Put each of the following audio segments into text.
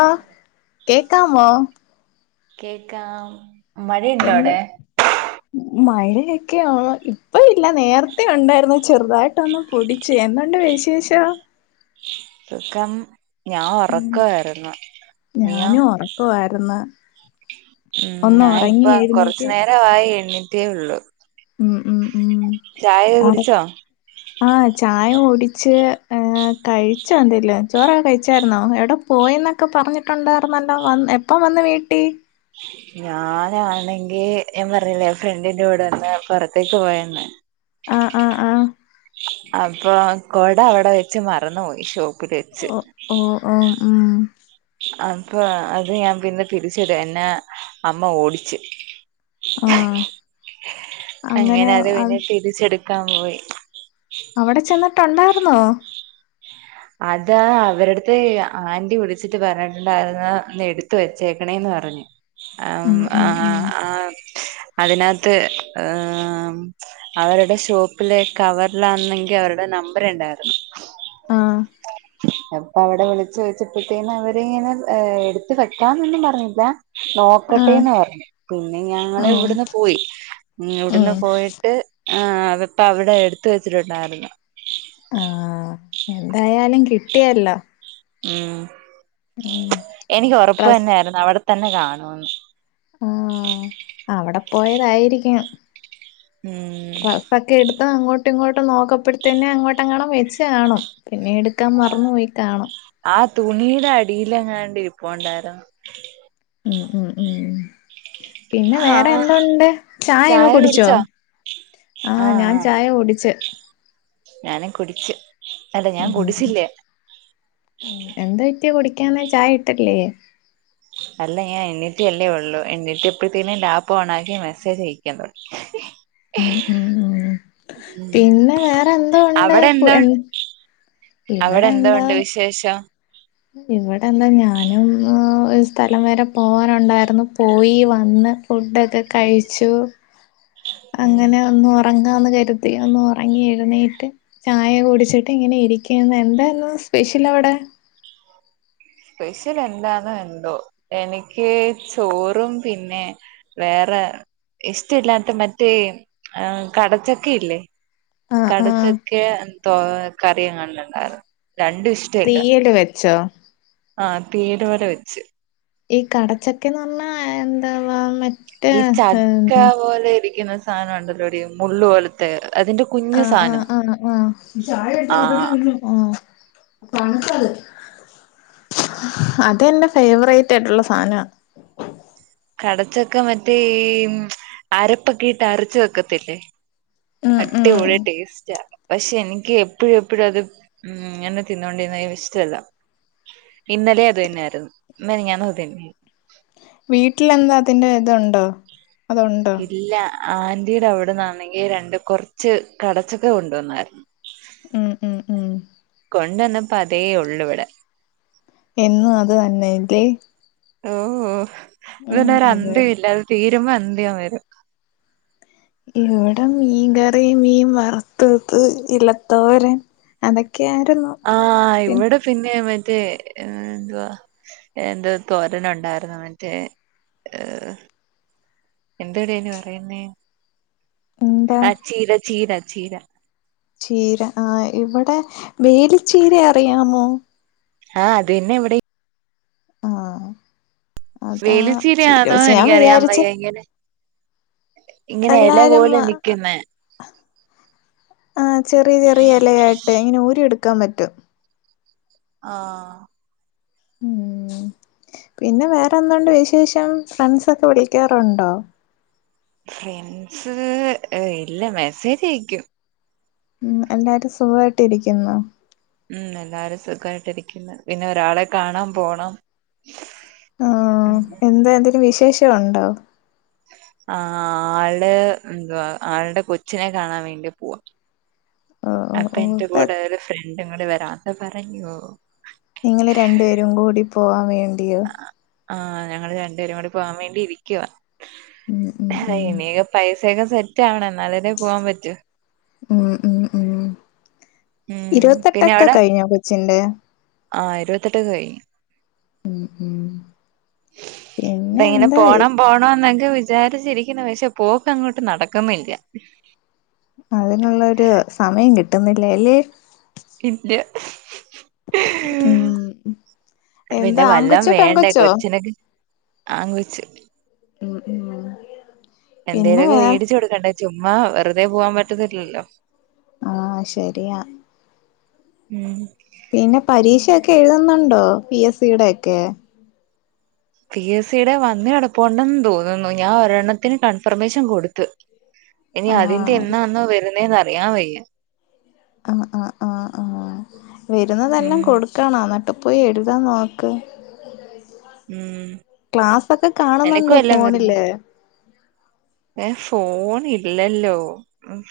ആഹ് കേകാമോ കേക്കാം മഴയുണ്ടോ എന്ത് അവിടെ ഉം മഴയൊക്കെയാ ഇപ്പ ഇല്ല നേരത്തെ ഉണ്ടായിരുന്നു ചെറുതായിട്ട് ട്ടൊന്ന് പൊടിച് എന്തുണ്ട്‌ വിശേഷം സുഖം ഞാ ഒറക്കവായിരുന്നു നീയോ? ഞാനും ഉറക്കമായിരുന്നു ഉം. ഒന്ന് ഞാഇപ്പ ഉറങ്ങി എഴുന്നേറ്റ് കൊറച്നേരവായി എണീറ്റെ ഒള്ളു ഉം ഉം ഉം ചായയൊക്കെ കുടിച്ചോ? ആഹ്ചായ കുടിച്ച് കഴിച്ചന്തേങ്കിലും ചോറൊക്കെ കഴിച്ചാര്ന്നോ എവിട പോയിന്നൊക്കെ പറഞ്ഞിട്ടുണ്ടാര്ന്നല്ലോ വന് എപ്പം വന്ന് വീട്ടിൽ ഞാനാണെങ്കിഞാൻ പറഞ്ഞീല്ലേ ഫ്രണ്ടിന്റെറെ കൂടെ ഒന്ന് പുറത്തേക്ക് പോയന്ന് ആഹ് ആഹ് ആഹ് അപ്പൊ കൊട അവ്ടെ വെച്ച് മറന്ന് പോയി. ഷോപ്പില് വെച്ച് ഓ ഓ ഓ ഉം അപ്പൊ അത് ഞാൻ പിന്നെ തിരിച്ചിട എന്നെ അമ്മ ഓടിച്ച് ആഹ് അങ്ങനെ അത് പിന്നെ തിരി ചെട്ക്കാംപോയി അവിടെ ചെന്ന്ട്ടൊണ്ടായിരുന്നോ? അത് അവരെട്ത്ത് ആന്റി വിളിച്ചിട്ട് പറഞ്ഞിട്ടുണ്ടായിരുന്നു ഒന്നെ എടു ത്ത് വച്ചേക്കണേന്ന് പറഞ്ഞു അം ഉം ഉം ആ ഉം ആ അതിനകത്ത് ഹ് അവരുടെ ഷോപ്പിലെ കവറിലാന്നെങ്കി അവരുടെ നമ്പർ ണ്ടായിരുന്ന് ആഹ് അപ്പൊ അവടെ വിളിച്ചു ചോച്ചപ്പത്തേനും അവരിങ്ങനെ എടുത്ത് വെക്കാന്നൊന്നും പറഞ്ഞില്ല ആഹ് നോക്കട്ടേന്ന് പർഞ്ഞു പിന്നെ ഓ ഞങ്ങളിവിടുന്ന് പോയി. ഉം. ഇവ്ട്ന്ന് പോയിട്ട് ആ അകത്തവിടെ എടുത്ത് വെച്ചിട്ടുണ്ടായിര്ന്ന് ആഹാ എന്തായാലും കിട്ടിയല്ലോ ഉം ഉം എനിക്കൊറപ്പ് ഡ്രസ് തന്നെആയിര്ന്ന് അവടെ തന്നെ കാണൂന്ന് ആഹാ അവടെ പോയതായിരികാം ഉം ഒക്കെ എടുത്ത് അങ്ങോട്ടും ഇങ്ങോട്ടും നോക്കപ്പോഴത്തന് അങ്ങോട്ടെങ്ങാനും വെച്ച് കാണും പിന്നെ എട് ക്കാൻ മറന്നോയി കാണും ആഹാ തുണിയ്ടെ അടിയിലങ്ങാണ്ട് ഇരിപ്പുണ്ടാര്ന്ന് ഉം ഉം ഉം പിന്നെ വേറെ ആഹ് ചായ എന്തുണ്ട്ചായക്കെകുടിച്ചോ കുടിച്ചോ ആഹ് ഞാൻ ചായ കുടിച്ച് ഞാനും കുടിച്ച്. അല്ല ഞാൻ ഉം ഉം കുടിച്ചില്ല. ഉം എന്ത് പറ്റി കുടിക്കാനായ് ചായ ഇട്ട്ലേ അല്ല ഞാൻ എണീറ്റ്ല്ലേ ഉള്ളൂ. എണീറ്റപ്പഴ്ത്തേന് ലാപ്പ് ഓൺ ആക്കി മെസ്സേജ് അയക്കാൻ തുടങ്ങി [unintelligible] ഉം ഉം ഉം. ഉം പിന്നെ വേറെ എന്തോണ്ട്. പു എന് അവടെ എന്തോ ഉണ്ട് വിശേഷം? ഇവടെന്താ ഞാനും ഓര് സ്ഥലം വരെ പോകാനുണ്ടായിര്ന്നു പോയി വന്ന്. ഫുഡൊക്കെ കഴിച്ചു. ഉം അങ്ങനെ ഒന്ന് ഉറങ്ങാന്ന് കരുത് തിന്നൊന്നു ഒന്ന് ഒറങ്ങി എഴുന്നേറ്റ് ചായ കുടിച്ചിട്ട് ഇങ്ങനെ ഇരിക്കുന്ന്. എന്തായിരുന്നു സ്പെഷ്യലവടെ? സ്പെഷ്യൽ എന്താന്നോ എന്തോ എനിക്ക് ചോറും പിന്നെ വേറെ ഇഷ്ടല്ലാത്തെ മറ്റേ കടച്ചക്കെയില്ലേ ആഹ് ആഹ് കടച്ചക്കെ തൊ കറിയങ്ങാണ്ടണ്ടായിരുന്നു രണ്ടും ഇഷ് തീയല് വെച്ചോ ആഹ് തീയ്യല് പോലെ വെച്ച് ഈ കടച്ചക്കയെന്ന് പറഞ്ഞാ എന്താവാ [unintelligible] ങ്ങ്. ഈ ചക്ക പോലെ ഇരിക്കുന്ന സാധനോണ്ടല്ലോടി മുള്ള് പോലത്തെ അതിന്റെ കുഞ്ഞു ആഹ് ആഹ് സാധനം ആഹ് ആഹ്. ചായെടുത്ത് [unintelligible] ആഹ് തിന്നും. തണുത്തത്. അതെന്റെ ഫേവറേറ്റായിട്ടുള്ള സാനാ കടച്ചക്ക മറ്റേ ഈ അരപ്പൊക്കെട്ട് അരച്ച് വെക്കത്തില്ലേ? ഉം ഉം അടിപൊളി ടേസ്റ്റാ പക്ഷെ എനിക്ക് എപ്പോഴും എപ്പോഴും അത് ഉം ഇങ്ങനെ തിന്നുകൊണ്ടിരുന്ന ഇഷ്ടല്ല ഇന്നലെ അത്തന്നായിരുന്നു മിഞ്ഞാന്നും അത് തന്നെ വീട്ടിലെന്താ അതിന്റെ ഇതോണ്ടോ? ഇല്ല, ആന്റിടെ അവിടെന്നാണെങ്കിൽ രണ്ട് കൊറച്ച് കടച്ചക്ക കൊണ്ടുവന്നാരുന്നു. ഉം ഉം ഉം കൊണ്ടന്നപ്പോ അതേ ഉള്ളുയിവിടെ. എന്നും അത് തന്നെ [unintelligible] ഓഹ് ഇതന്നോരു ഇവി അന്ത്യോഇല്ല അത് തീരുമ്പോ അന്ത്യം വരും. ഇവിടെ മീൻ കറി, മീൻ വറത്തത് ഇലത്തോരൻ അതൊക്കെയായിരുന്നു ആഹ് ഇവിടെ പിന്നെ മറ്റേ ഏ എന്തുവാ എന്താ തോരനുണ്ടായിരുന്നു മറ്റേ ഏഹ് എന്തടെ അയ്ന് പറയ്ന്നേ എന്താ ആഹ് ചീര ചീര ചീര ചീര ആഹ് ഇവിടെ വേലിച്ചീര അറിയാമോ ആഹ് അതന്നെ ഇവിടെം ആഹ് അതാ ചീര വേലിച്ചീരയാണോ വച്ചു ഞാൻ എനിക്കറിയാൻ വിചാരിച്ചു വയ്യ ഇങ്ങനെ ഇങ്ങനെ എല എല്ലാരും പോലെ മാ നിക്കുന്നെ ആഹ് ചെറിയ ചെറിയ എലയായിട്ട് ഇങ്ങനെ ഊരി എടുക്കാൻ പറ്റും ആഹ് ഉം. പിന്നെ വേറെന്തുണ്ട് വിശേഷം? ഫ്രണ്ട്സൊക്കെ വിളിക്കാറുണ്ടോ? ഫ്രണ്ട്സ് ഏഹ് ഇല്ല മെസ്സേജയിക്കും ഉം എല്ലാരും സുഖായ്ട്ടിരിക്കുന്നോ? ഉം എല്ലാരും സുഖമായിട്ടിരിക്കുന്നു. പിന്നെ ഒരാളെ കാണാൻ പോണം ആഹ് എന്താ എന്തേലും വിശേഷ ഉണ്ടോ ആഹ് ആള് എന്തുവാ ആൾടെ കൊച്ചിനെ കാണാൻ വേണ്ടി പോവാ. ഓഹ് ഓഹ് അപ്പോ ഓഹ് എന്റെ ഇപ്പ കൂടെ ഒരു ഫ്രണ്ട്ങ്ങട് വരാന്ന് പറഞ്ഞു. ഞങ്ങൾ രണ്ടുപേരും കൂടി പോവാൻ വേണ്ടിയും ആഹ് ഞങ്ങള് രണ്ടുപേരും കൂടി പോകാൻ വേണ്ടിരിക്കുവാ. ഉം ഉം ആഹ് ഉം ഇനിയൊക്കെ പൈസയൊക്കെ സെറ്റാവണം. എന്നാലല്ലേ പോവാൻ പറ്റൂ ഉം ഉം ഉം ഉം ഇരുപത്തെട്ടൊക്കെ കഴിഞ്ഞോ കൊച്ചിന്റെ? ആഹ് ഇരുപത്തേട്ടൊക്കായിഞ്ഞു ഉം ഉം പിന്നെ [unintelligible] എന്താ പോണം പോണോംന്നൊക്കെ വിചാരിച്ചിരിക്കുണു പക്ഷേ പോക്ക് അങ്ങോട്ട് നടക്കുന്നില്ല അതിനുള്ളൊരു സമയം കിട്ടുന്നില്ലല്ലിയോ ഇല്ല്യ ഉം [unintelligible] എന്താ പിന്നെ വല്ലോം ആങ്കൊച്ചോ വേണ്ടേ പെങ്കൊച്ചോ? കൊച്ചിനൊക്കെ ആൺകൊച്ച് ഉം ഉം പിന്നെ എന്തേലൊക്കെ വേറെ വേടിച്ചു കൊടുക്കണ്ടേ ചുമ്മാ വെറുതെ പോവാൻ പറ്റത്തില്ലല്ലോ ആഹ് ശരിയാ ഉം പിന്നെ പരീക്ഷയൊക്കെ എഴുതുന്നുണ്ടോ പി എസ് സിയുടെ ഒക്കെ പി എസ് സിടെ വന്ന് കിടപ്പുണ്ടെന്ന് തോന്നുന്നു ഞാൻ ഒരെണ്ണത്തിന് കൺഫർമേഷൻ കൊടുത്ത് [inaudible] ഇനി അതിന്റെ എന്നാണോ വരുന്നേന്ന് അറിയാൻ വയ്യ. ആഹ് ആഹ് ആഹ് ആഹ് ഉം വരുന്നതെല്ലാം കൊടു ക്കണം എന്നിട്ട് പോയി എഴുതാൻ നോക്ക്. ഉം ക്ലാസ്സൊക്കെ നിനക്കും കാണുന്നുണ്ടോ ഫോണില്. ഏഹ് ഫോൺ ഇല്ലല്ലോ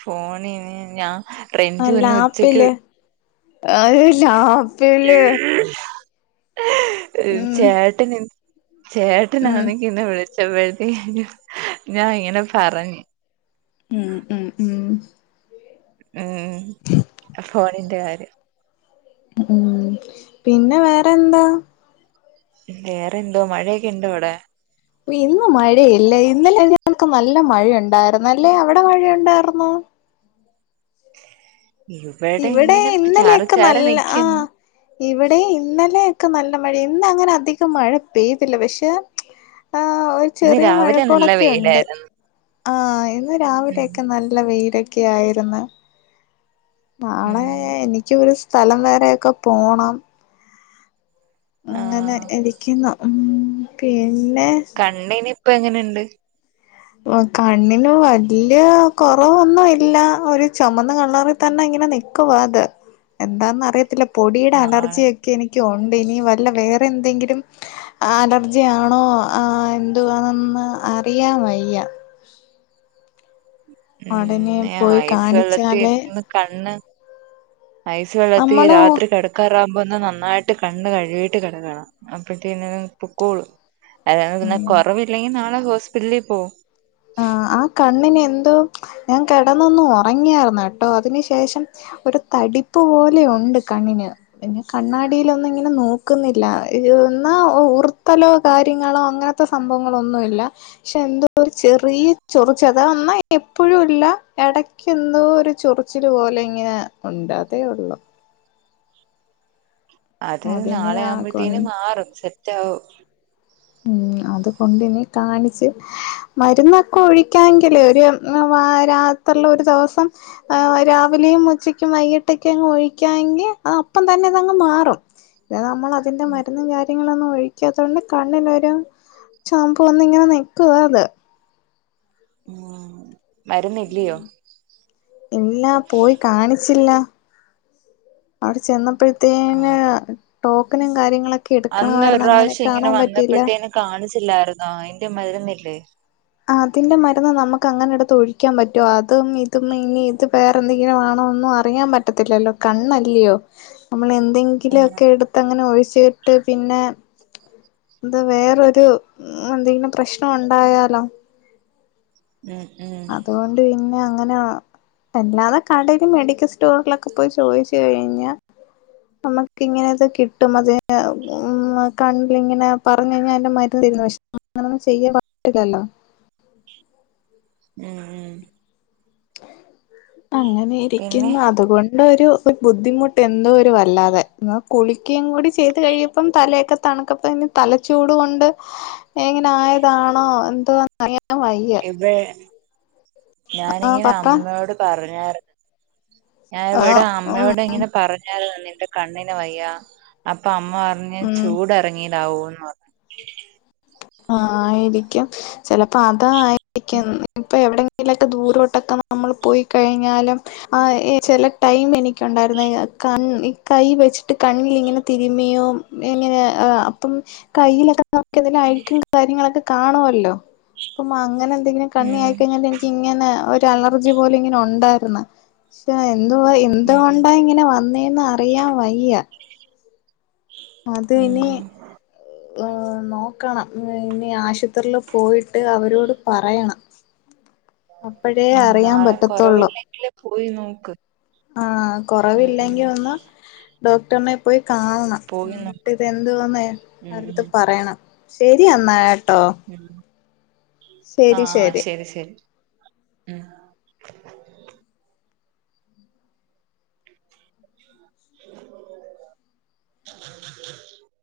ഫോണിന് ഞാൻ റെഞ്ചു ആഹ് ഇന്ന് ലാപ്പില് അയ് ഏഹ് ഉം ചേട്ടന് ഇ ഉം ചേട്ടനാന്നങ്കി ഇന്ന് വിളിച്ചപ്പഴത്തേ നും ഞാൻ ഇങ്ങനെ പറഞ്ഞ് ഉം ഉം ഉം ഉം ഫോണിന്റെ കാര്യം. ഉം പിന്നെ വേറെന്താ. വേറെ എന്തോ മഴേക്ക ണ്ടോ അവിടെ. ഇന്ന് മഴയില്ല ഇന്നലെ ഞൾക്ക് നല്ല മഴയുണ്ടായിരുന്നു അല്ലേ അവിടെ മഴയുണ്ടായിരുന്നോ. ഇവിടെ ഇങ്ങനെ ചാറി ഇന്നലെയൊക്കെ ചാറി നല്ല നിക്കുന്നു ആഹ് ഇവിടെയ് ഇന്നലെയൊക്കെ നല്ല മഴ ഇന്നങ്ങനെ അധികം മഴ പെയ്തില്ല പക്ഷെ ആഹ് ഇന്ന് ചെറിയ രാവിലെ നല്ല മഴക്കോളൊക്കെ ഉണ്ട് വെയിലായിരുന്നു ആഹ് ഇന്ന് ഉം രാവിലെയൊക്കെ നല്ല വെയില ക്കെയായിരുന്ന്. നാളെ ഉം എനിക്ക്‌ ഒരു സ്ഥലം വരേക്കെ പോണം. അങ്ങനെ ആഹ് ഇരിക്കുന്നു ഹും പിന്നെ കണ്ണിന് ഇപ്പ എങ്ങനെയുണ്ട്. ഓഹ് കണ്ണിന് വല്ലിയ കൊറവൊന്നും ഇല്ല ഒരു ചൊമന്ന കളറ് തന്നെ ഇങ്ങനെ നിൽക്കുവാ അത് എന്താന്ന് അറിയത്തില്ല പൊടിയുടെ നാളെ അലർജിയ ക്കെ എനിക്ക് ഒണ്ട് ഇനി വല്ല വേറെന്തെങ്കിലും--ഹ് ആ അലർജിയാണോ ആഹ് എന്തുവാണെന്ന് അറിയാൻ വയ്യ. ഉം ഉടനെ പിന്നെ പോയി ഐസ് വെള്ളത്തിൽ കാണിച്ചാലേ ഒന്ന് കണ്ണ് ഐ സ് വെള്ളത്തി നമ്മള് രാത്രി കെട ക്കാറാകുമ്പോ ഒന്ന് നന്നായിട്ട് കണ്ണ്. കഴുകിയിട്ട് കെടക്കണം അപ്പഴത്തക്ക്‌ പൊക്കോളും. അല്ലാതെ പിന്നെ ഉം കുറവില്ലെങ്കി നാളെ ഹോസ്പിറ്റലിൽ പോ. ആഹ് ആ കണ്ണിന് എന്തോ ഞാൻ കെടന്നൊന്നു ഉറങ്ങിയായിരുന്നു ട്ടോ അതിനു ശേഷം ഒരു തടിപ്പ് പോലെ ഉണ്ട് കണ്ണിന്. പിന്നെ കണ്ണാടിലൊന്നും ഇങ്ങനെ നോക്കുന്നില്ലാ എന്നാ ഉ ഉർത്തലോ കാര്യങ്ങളോ അങ്ങനെ ത്തെ സംഭവങ്ങളൊന്നും ഇല്ല പക്ഷെ എന്തോര് ചെറിയ ചൊറിച്ച് അതാ എന്നാ എപ്പോഴും ഇല്ല എടക്കെന്തോ ഒരു ചൊറിച്ചില് പോലെ ഇങ്ങനെ ഉണ്ട് അതേ ഒള്ളൂ അത് അതിനി നാളെ ആ കൊണ്ട് ആവുമ്പോഴ്ത്തേന് മാറും സെറ്റ് ആകും ഉം അതുകൊണ്ടിനി കാണിച്ച് മരുന്നൊക്കെ ഒഴിക്കാങ്കില് ഒരു വ രാത്രിൽ ഒരു ദിവസം ആഹ് രാവിലെയും ഉച്ചക്കും വൈകിട്ടൊക്കെ അങ് ഒഴിക്കാങ്കി അത് അപ്പം തന്നെ അതങ്ങ് മാറും. പിന്നെ നമ്മൾ അതിന്റെ മരുന്നും കാര്യങ്ങളൊന്നും ഒഴിക്കാത്തോണ്ട് കണ്ണിനൊരു ചൊവ്വപ്പ് വന്ന് ഇങ്ങനെ നിൽക്കുവാ അത്. മരുന്നില്ലിയോ. ഇല്ല പോയി കാണിച്ചില്ല. അവിടെ ചെന്നപ്പൊഴത്തേന്ന് ആഹ് ടോക്കനും കാര്യങ്ങളൊക്കെ അന്ന് ഒരു എടുക്കണമായിരുന്നു അങ്ങനെ പ്രാവശ്യം ഇങ്ങനെ കാണാൻ പറ്റിയില്ല. വന്നപ്പോഴത്തേന് കാണിച്ചില്ലായിരുന്നോ അയ്ന്റെ മരുന്നില്ലേ അതിന്റെ മരുന്ന് നമുക്ക് അങ്ങനെ എടുത്ത് ഒഴിക്കാൻ പറ്റോ അതും ഇതും ഇനി ഇത് വേറെ എന്തെങ്കിലും ആണോന്നും അ റിയാൻ പറ്റത്തില്ലല്ലോ കണ്ണെല്ലയോ നമ്മൾ എന്തെ ആഹ് ങ്കിലൊക്കെ എടുത്തങ്ങനെ ഒഴിച്ചിട്ട് പിന്നെ ഇത് വേറൊരു എന്തെങ്കിലും പ്രശ്നം ഉണ്ടായാലോ ഉം ഉം അതുകൊണ്ട് പിന്നെ അങ്ങനെ അല്ലാതെ കടയിൽ മെഡിക്കൽ സ്റ്റോറിലൊക്കെ പോയി ചോദിച്ചു കഴിഞ്ഞൽ നമുക്ക് ഇങ്ങനെത് കിട്ടും അത ഉം കണ്ണിൽ ഇങ്ങനെ പറഞ്ഞ കഴിഞ്ഞാൽ അയ്ന്റെ മരുന്ന് തരുന്നു പ അങ്ങനെന്നും ചെയ്യാ പറ്റത്തില്ലല്ലോ ഉം ഉം അങ്ങനെ പിന്നെ ഇരിക്കുന്ന അതുകൊണ്ടൊരു ബുദ്ധിമുട്ട് എന്തോ ഒരു വല്ലാതെ കുളിക്കുകയും കൂടി ചെയ്ത് കഴിയുമ്പം തലയൊക്കെ തണുക്കപ്പ ഇന് തലച്ചൂടു കൊണ്ട് എങ്ങനെ ആയതാണോ എന്തോ അറിയാൻ വയ്യ വേ ആ ഞാനിങ്ങനെ പറ അമ്മയോട് പറഞ്ഞായിരുന്നു ഞൻ ആ ഇവിടെ ഉം അമ്മയോട് ഇങ്ങനെ പറഞ്ഞായിരുന്നു നിന്റെ കണ്ണിന് വയ്യ അപ്പൊ അമ്മ പറ ഞ്ഞ് ഉം ചൂട് ഇറങ്ങിയതാവൂന്ന് പറഞ്ഞ് ആയിരിക്കും ചിലപ്പോ അതായിരിക്കും ഇപ്പ എവിടെ അയിലൊക്കെ ദൂരോട്ടൊക്കെ നമ്മൾ പോയി കഴിഞ്ഞാലും ആ ചില ടൈം എനിക്കുണ്ടായിരുന്ന ക കൈ വെച്ചിട്ട് കണ്ണിൽ ഇങ്ങനെ തിരുമിയോ എങ്ങനെ അപ്പം കയ്യിലൊക്കെ എതിലും അഴിക്കും കാര്യങ്ങളൊക്കെ കാണുമല്ലോ അപ്പം അങ്ങനെ എന്തെങ്കിലും കണ്ണി ഉം ആയിക്കഴിഞ്ഞ എ ഇങ്ങനെ ഒരു അലർജി പോലെ ഇങ്ങനെ ഉണ്ടായിരുന്നു പക്ഷെ എന്തോ ഉം എന്തുകൊണ്ടാ ഇങ്ങനെ വന്നേന്ന് അറിയാൻ വയ്യ അത ഉം ഇനി നോക്കണം ഇനി ആശുപത്രിൽ പോയിട്ട് അവരോട് പറയണം അപ്പോഴേ ഉം അറിയാൻ നാളെ പറ്റത്തുള്ളൂ കൊറവില്ലെങ്കില് പോയി നോക്ക് ആഹ് ഉം ഉം കൊറവില്ലെങ്കിൽ ഒന്ന് ഡോക്ടറിനെ പോയി കാണണം പോയി നോക്ക് കണ്ടിട്ട് ഇതെന്തോന്ന ഉം അവരടുത്ത് ഉം പറയണം ശരി എന്ന ആ ആ ശരി ശരി ഉം